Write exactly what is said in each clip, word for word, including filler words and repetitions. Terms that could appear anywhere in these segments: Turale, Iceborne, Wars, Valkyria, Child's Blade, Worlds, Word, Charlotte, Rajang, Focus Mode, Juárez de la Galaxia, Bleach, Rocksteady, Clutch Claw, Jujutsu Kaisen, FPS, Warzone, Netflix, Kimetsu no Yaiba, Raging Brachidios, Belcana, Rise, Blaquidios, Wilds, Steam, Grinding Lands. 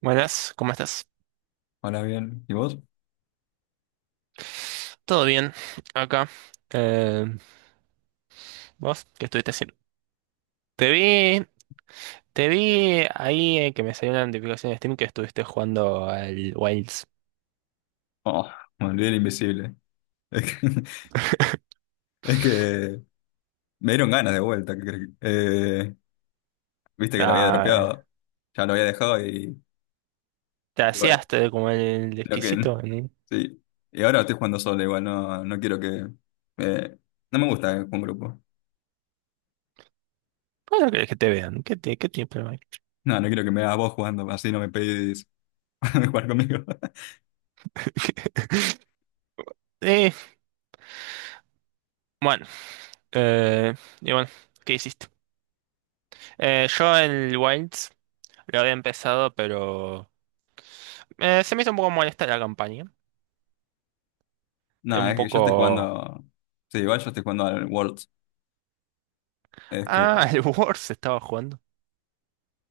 Buenas, ¿cómo estás? Hola, bien. ¿Y vos? Todo bien, acá. Eh, ¿vos qué estuviste haciendo? Te vi, te vi ahí eh, que me salió una notificación de Steam que estuviste jugando al Wilds. Oh, me olvidé del invisible. Es que, es que me dieron ganas de vuelta. ¿Qué crees? Eh, viste que lo había Ah, dropeado. Ya lo había dejado y, te y bueno, hacías te- como el lo que... exquisito, ¿no? Sí. Y ahora estoy jugando solo igual. No, no quiero que... eh, no me gusta jugar en grupo. ¿Cómo no querés que te vean? ¿Qué, te, qué tiene problema hay? No, no quiero que me hagas vos jugando. Así no me pedís jugar conmigo. Eh, bueno, eh, y bueno, ¿qué hiciste? Eh, yo el Wilds lo había empezado, pero eh, se me hizo un poco molesta la campaña. Es No, un es que yo estoy poco... jugando... Sí, igual yo estoy jugando al Worlds. Es Ah, que... el Wars estaba jugando.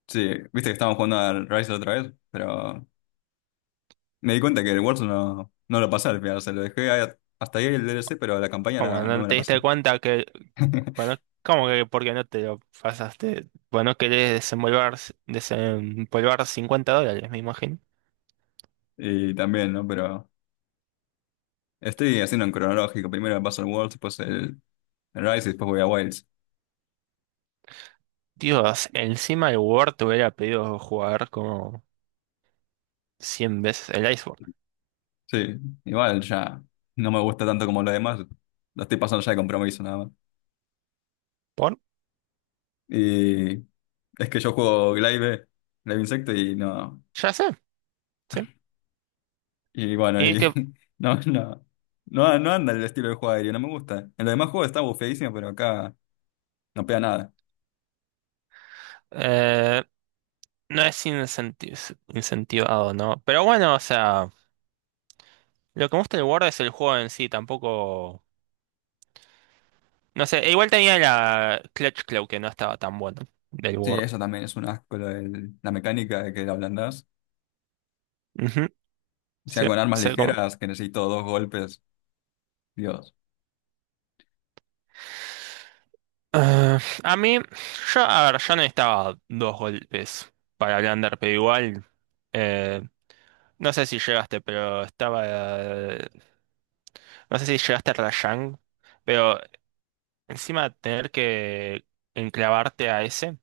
Sí, viste que estábamos jugando al Rise otra vez, pero... Me di cuenta que el Warzone no, no lo pasé al final, o sea, lo dejé a- hasta ahí el D L C, pero la campaña ¿Cómo? la- no ¿No me la te diste pasé. cuenta que, bueno, cómo que por qué no te lo pasaste? Bueno, querés desenvolver, desempolvar cincuenta dólares, me imagino. Y también, ¿no? Pero estoy haciendo en cronológico. Primero me paso el Worlds, después el el Rise y después voy a Wilds. Dios, encima el Word te hubiera pedido jugar como cien veces el Iceborne. Sí, igual ya no me gusta tanto como lo demás. Lo estoy pasando ya de compromiso nada más. ¿Por? Y es que yo juego Glaive, Glaive Insecto y no. Ya sé, sí. Y bueno, Y y que no, no. No, no anda el estilo de juego aéreo, no me gusta. En los demás juegos está bufeadísimo, pero acá no pega nada. eh, no es incenti- incentivado, ¿no? Pero bueno, o sea, lo que me gusta del Word es el juego en sí, tampoco... No sé, igual tenía la Clutch Claw que no estaba tan bueno del Sí, Word. eso también es un asco, lo del- la mecánica de que la ablandás. Ujú, O sea, sí, con armas sé cómo. ligeras que necesito dos golpes. Dios. Ah, a mí, yo, a ver, yo necesitaba dos golpes para el under, pero igual, eh, no sé si llegaste, pero estaba, eh, no sé si llegaste a Rajang, pero encima tener que enclavarte a ese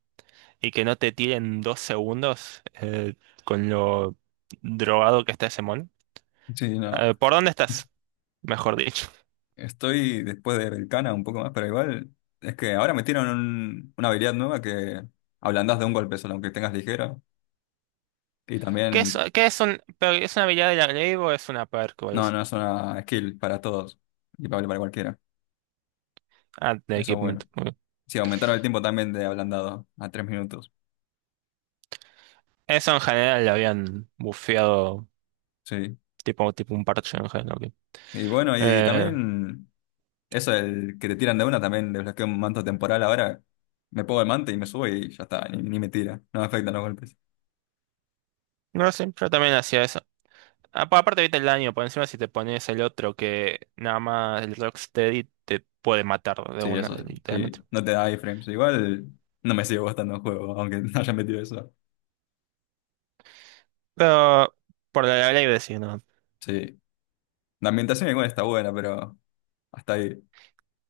y que no te tiren dos segundos eh, con lo drogado que está ese mono. Sí, Eh, no. ¿Por dónde estás? Mejor dicho. Estoy después de Belcana un poco más, pero igual es que ahora metieron un- una habilidad nueva que ablandás de un golpe solo, aunque tengas ligera. Y ¿Qué es, también, qué es un, pero es una habilidad de la Glaive o es una perk o algo no, así? no es una skill para todos y para, para cualquiera. Ah, de Eso es equipment. bueno. OK. Sí, aumentaron el tiempo también de ablandado a tres minutos. Eso en general lo habían bufeado Sí. tipo, tipo un parche en general. OK. Y bueno, y Eh, también. Eso, el que te tiran de una también desbloqueo un manto temporal ahora. Me pongo el manto y me subo y ya está, ni, ni me tira. No me afectan los golpes. no sé, yo también hacía eso. Apa- Aparte, viste el daño por encima si te pones el otro que nada más el Rocksteady te puede matar de Sí, una, eso, literalmente. sí. No te da iframes. Igual no me sigue gustando el juego, aunque no haya metido eso. Pero por la ley decir, ¿no? Sí. La ambientación igual está buena, pero hasta ahí.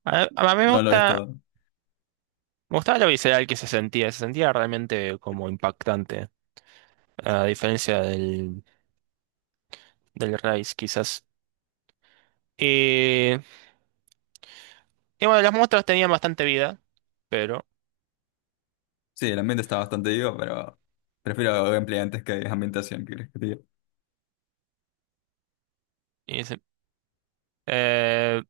A, a mí me No lo es gusta, todo. me gustaba lo visceral que se sentía, se sentía realmente como impactante, a diferencia del, del Rise quizás. Y, y bueno, las muestras tenían bastante vida, pero... Sí, el ambiente está bastante vivo, pero prefiero gameplay antes que ambientación, ¿qué crees que te diga? y se- eh,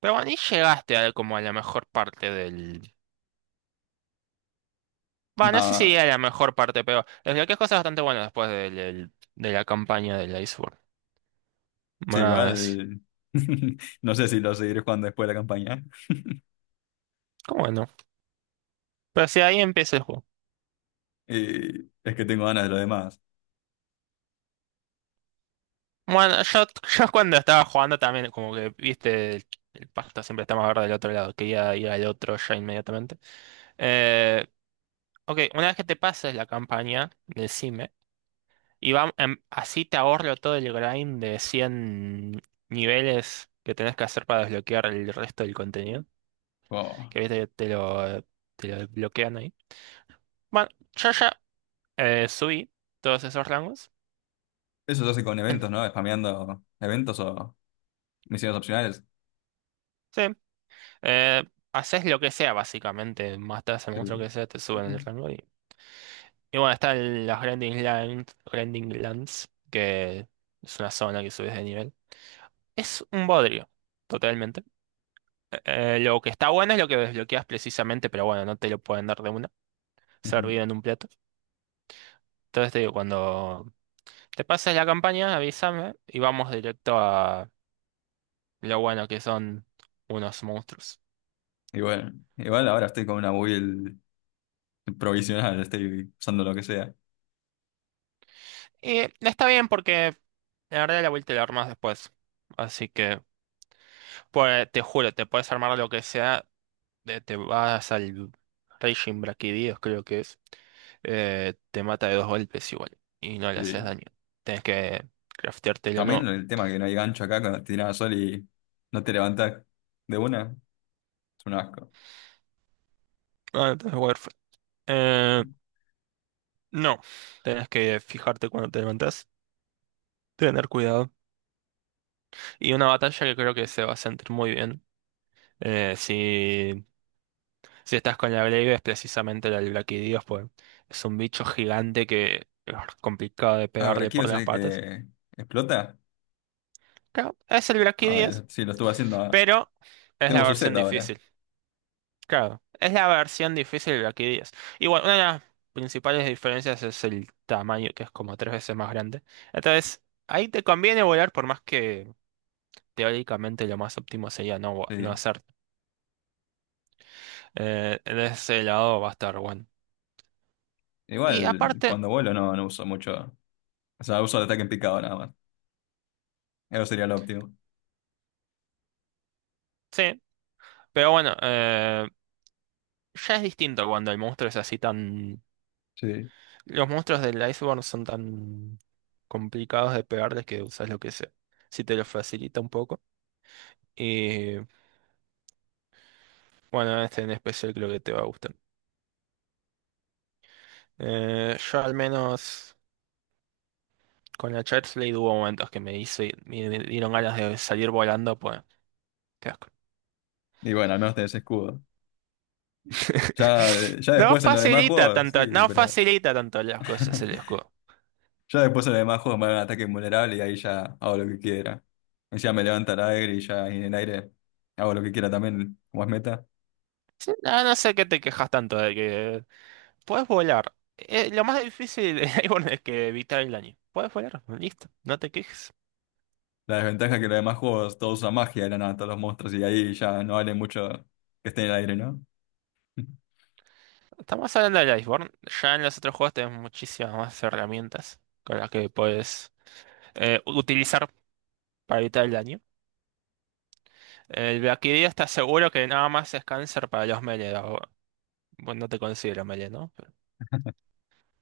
Pero bueno, y llegaste a, como a la mejor parte del... Bueno, no sé si No, a la mejor parte, pero desbloqueas cosas bastante buenas después del, del- de la campaña del Iceborne. sí, Más... igual. No sé si lo seguiré jugando después de la campaña. ¿Cómo no? Pero si ahí empieza el juego. Y es que tengo ganas de lo demás. Bueno, yo, yo cuando estaba jugando también, como que, viste, el, el pasto siempre está más verde del otro lado. Quería ir al otro ya inmediatamente. Eh, OK, una vez que te pases la campaña, decime. Y va, em, así te ahorro todo el grind de cien niveles que tenés que hacer para desbloquear el resto del contenido. Wow. Que viste que te lo, te lo bloquean ahí. Bueno, yo ya eh, subí todos esos rangos. Eso yo sé con En- eventos, ¿no? Spameando eventos o misiones opcionales. Sí. eh, Haces lo que sea, básicamente. Matas al monstruo Sí. que sea, te suben el rango. Y, y bueno, están las Grinding Lands, Grinding Lands, que es una zona que subes de nivel. Es un bodrio, totalmente. Eh, lo que está bueno es lo que desbloqueas precisamente, pero bueno, no te lo pueden dar de una, Ujú. servido en un plato. Entonces te digo, cuando te pases la campaña, avísame y vamos directo a lo bueno que son unos monstruos. Igual, igual ahora estoy con una build provisional, estoy usando lo que sea. Y está bien porque la verdad la vuelta la armas después. Así que, pues, te juro, te puedes armar lo que sea, eh, te vas al Raging Brachidios, creo que es, eh, te mata de dos golpes igual y no le haces Sí. daño. Tienes que crafteártelo También nuevo. el tema que no hay gancho acá cuando te tirás sol y no te levantás de una, es un asco. Ah, entonces, bueno, Eh, no, tenés que fijarte cuando te levantás, tener cuidado. Y una batalla que creo que se va a sentir muy bien. Eh, si, si estás con la Glaive, es precisamente la del Blaquidios, pues es un bicho gigante que es complicado de Ah, pero pegarle aquí por es las el patas. que explota. Claro, es el Ah, Blaquidios, sí, lo estuve haciendo. pero es Tengo la su set versión ahora. difícil. Claro, es la versión difícil del Blaquidios. Y bueno, una de las principales diferencias es el tamaño, que es como tres veces más grande. Entonces, ahí te conviene volar por más que teóricamente lo más óptimo sería no, gua- no Sí. hacer. Eh, de ese lado va a estar bueno. Y Igual aparte, cuando vuelo no, no uso mucho. O sea, uso el ataque en picado nada más. Eso sería lo óptimo. sí, pero bueno, eh, ya es distinto cuando el monstruo es así tan... Sí. Los monstruos del Iceborne son tan complicados de pegarles que usas lo que sea. Si te lo facilita un poco. Y bueno, este en especial creo que te va a gustar. Eh, yo al menos con la Child's Blade hubo momentos que me hice, me dieron ganas de salir volando, pues. Qué asco. Y bueno, al menos tenés escudo. Ya, ya No después en los demás facilita juegos, sí, tanto, no pero facilita tanto las cosas el escudo. ya después en los demás juegos me dan ataque invulnerable y ahí ya hago lo que quiera. Encima me levanta el aire y ya en el aire hago lo que quiera también, como es meta. Sí, no, no sé qué te quejas tanto de que puedes volar. Eh, lo más difícil de Iceborne es que evitar el daño. Puedes volar, listo, no te quejes. La desventaja es que en los demás juegos todos usan magia de la nada, todos los monstruos, y ahí ya no vale mucho que esté en el aire, ¿no? Estamos hablando del Iceborne. Ya en los otros juegos tenés muchísimas más herramientas con las que puedes eh, utilizar para evitar el daño. El Valkyria está seguro que nada más es cáncer para los melee. o- Bueno, no te considero melee, ¿no?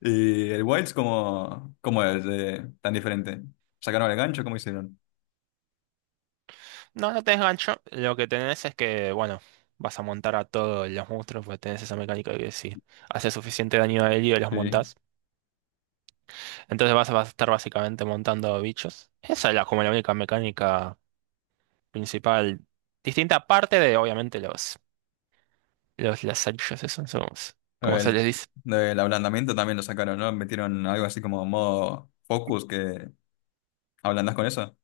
¿Y el Wilds cómo, cómo es eh, tan diferente? ¿Sacaron el gancho? ¿Cómo hicieron? No, no tenés gancho. Lo que tenés es que, bueno, vas a montar a todos los monstruos, pues tenés esa mecánica que si hace suficiente daño a herido los Sí. montás. Entonces vas a, vas a estar básicamente montando bichos. Esa es la, como la única mecánica principal. Distinta parte de, obviamente, los, los lazarillos, esos son ¿cómo se El, les dice? el ablandamiento también lo sacaron, ¿no? Metieron algo así como modo focus que ablandas con eso.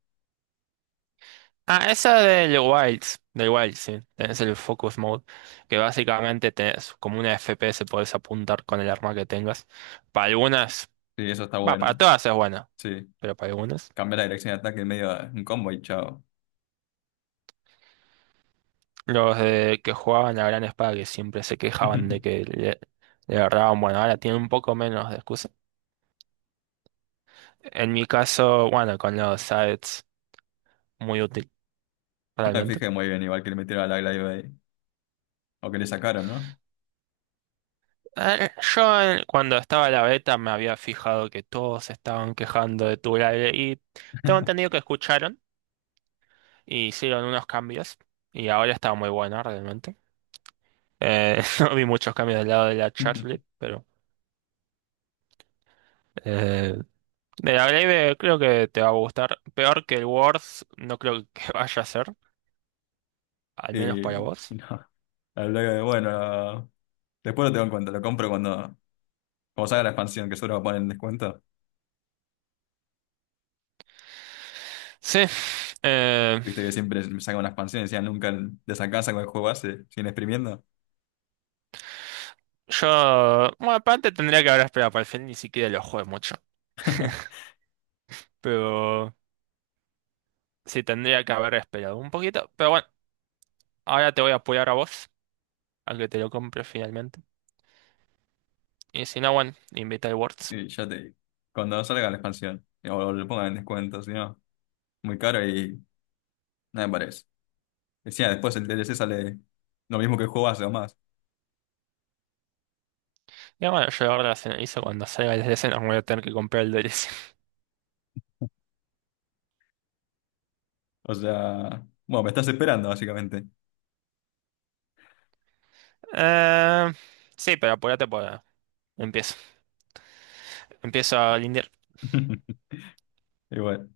Ah, esa del Wilds, del Wild, sí. Tenés el Focus Mode, que básicamente tenés como una F P S, podés apuntar con el arma que tengas. Para algunas, Sí, eso está va, para bueno. todas es buena, Sí, pero para algunas. cambia la dirección de ataque en medio de un combo y chao. Los de que jugaban la gran espada que siempre se quejaban de que le, le agarraban, bueno, ahora tienen un poco menos de excusa. En mi caso, bueno, con los sites, muy útil, No me realmente. fijé muy bien, igual que le metieron a la Glaive ahí. O que le sacaron, ¿no? Eh, Yo eh, cuando estaba la beta me había fijado que todos estaban quejando de Turale y tengo entendido que escucharon y hicieron unos cambios y ahora está muy bueno realmente. Eh, no vi muchos cambios del lado de la Charlotte, pero... eh, De la Blade creo que te va a gustar. Peor que el Words, no creo que vaya a ser, al menos Y para vos. no, la Glaive, bueno, después lo tengo en cuenta, lo compro cuando, cuando salga la expansión, que solo lo ponen en descuento. Sí, eh, Viste que siempre me sacan una expansión y decían nunca desacansa con el juego base, siguen exprimiendo. yo, bueno, aparte tendría que haber esperado para el final, ni siquiera lo jugué mucho. Pero sí, tendría que haber esperado un poquito. Pero bueno, ahora te voy a apoyar a vos, a que te lo compres finalmente. Y si no, bueno, invita al Words. Y ya te digo, cuando salga la expansión, o lo pongan en descuento, si no, muy caro y nada me parece. Decía, después el D L C sale lo mismo que el juego base o más. Y bueno, yo ahora hizo cuando salga el D L C, no voy a tener que comprar el D L C. O sea, bueno, me estás esperando, básicamente. Eh, sí, pero apúrate para... Empiezo. Empiezo a lindear. Igual.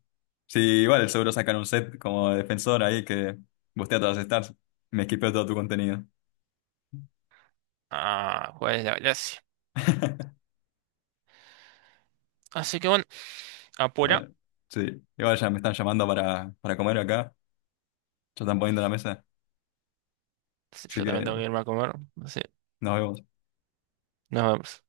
Sí, igual, seguro sacan un set como de defensor ahí que bustea todas las stars. Me esquipeo todo tu contenido. Ah, Juárez de la Galaxia. Así que bueno, apura. Bueno, sí. Igual ya me están llamando para, para comer acá. Ya están poniendo la mesa. Sí, Así yo también que tengo que irme a comer. Así, nos vemos. nos vemos.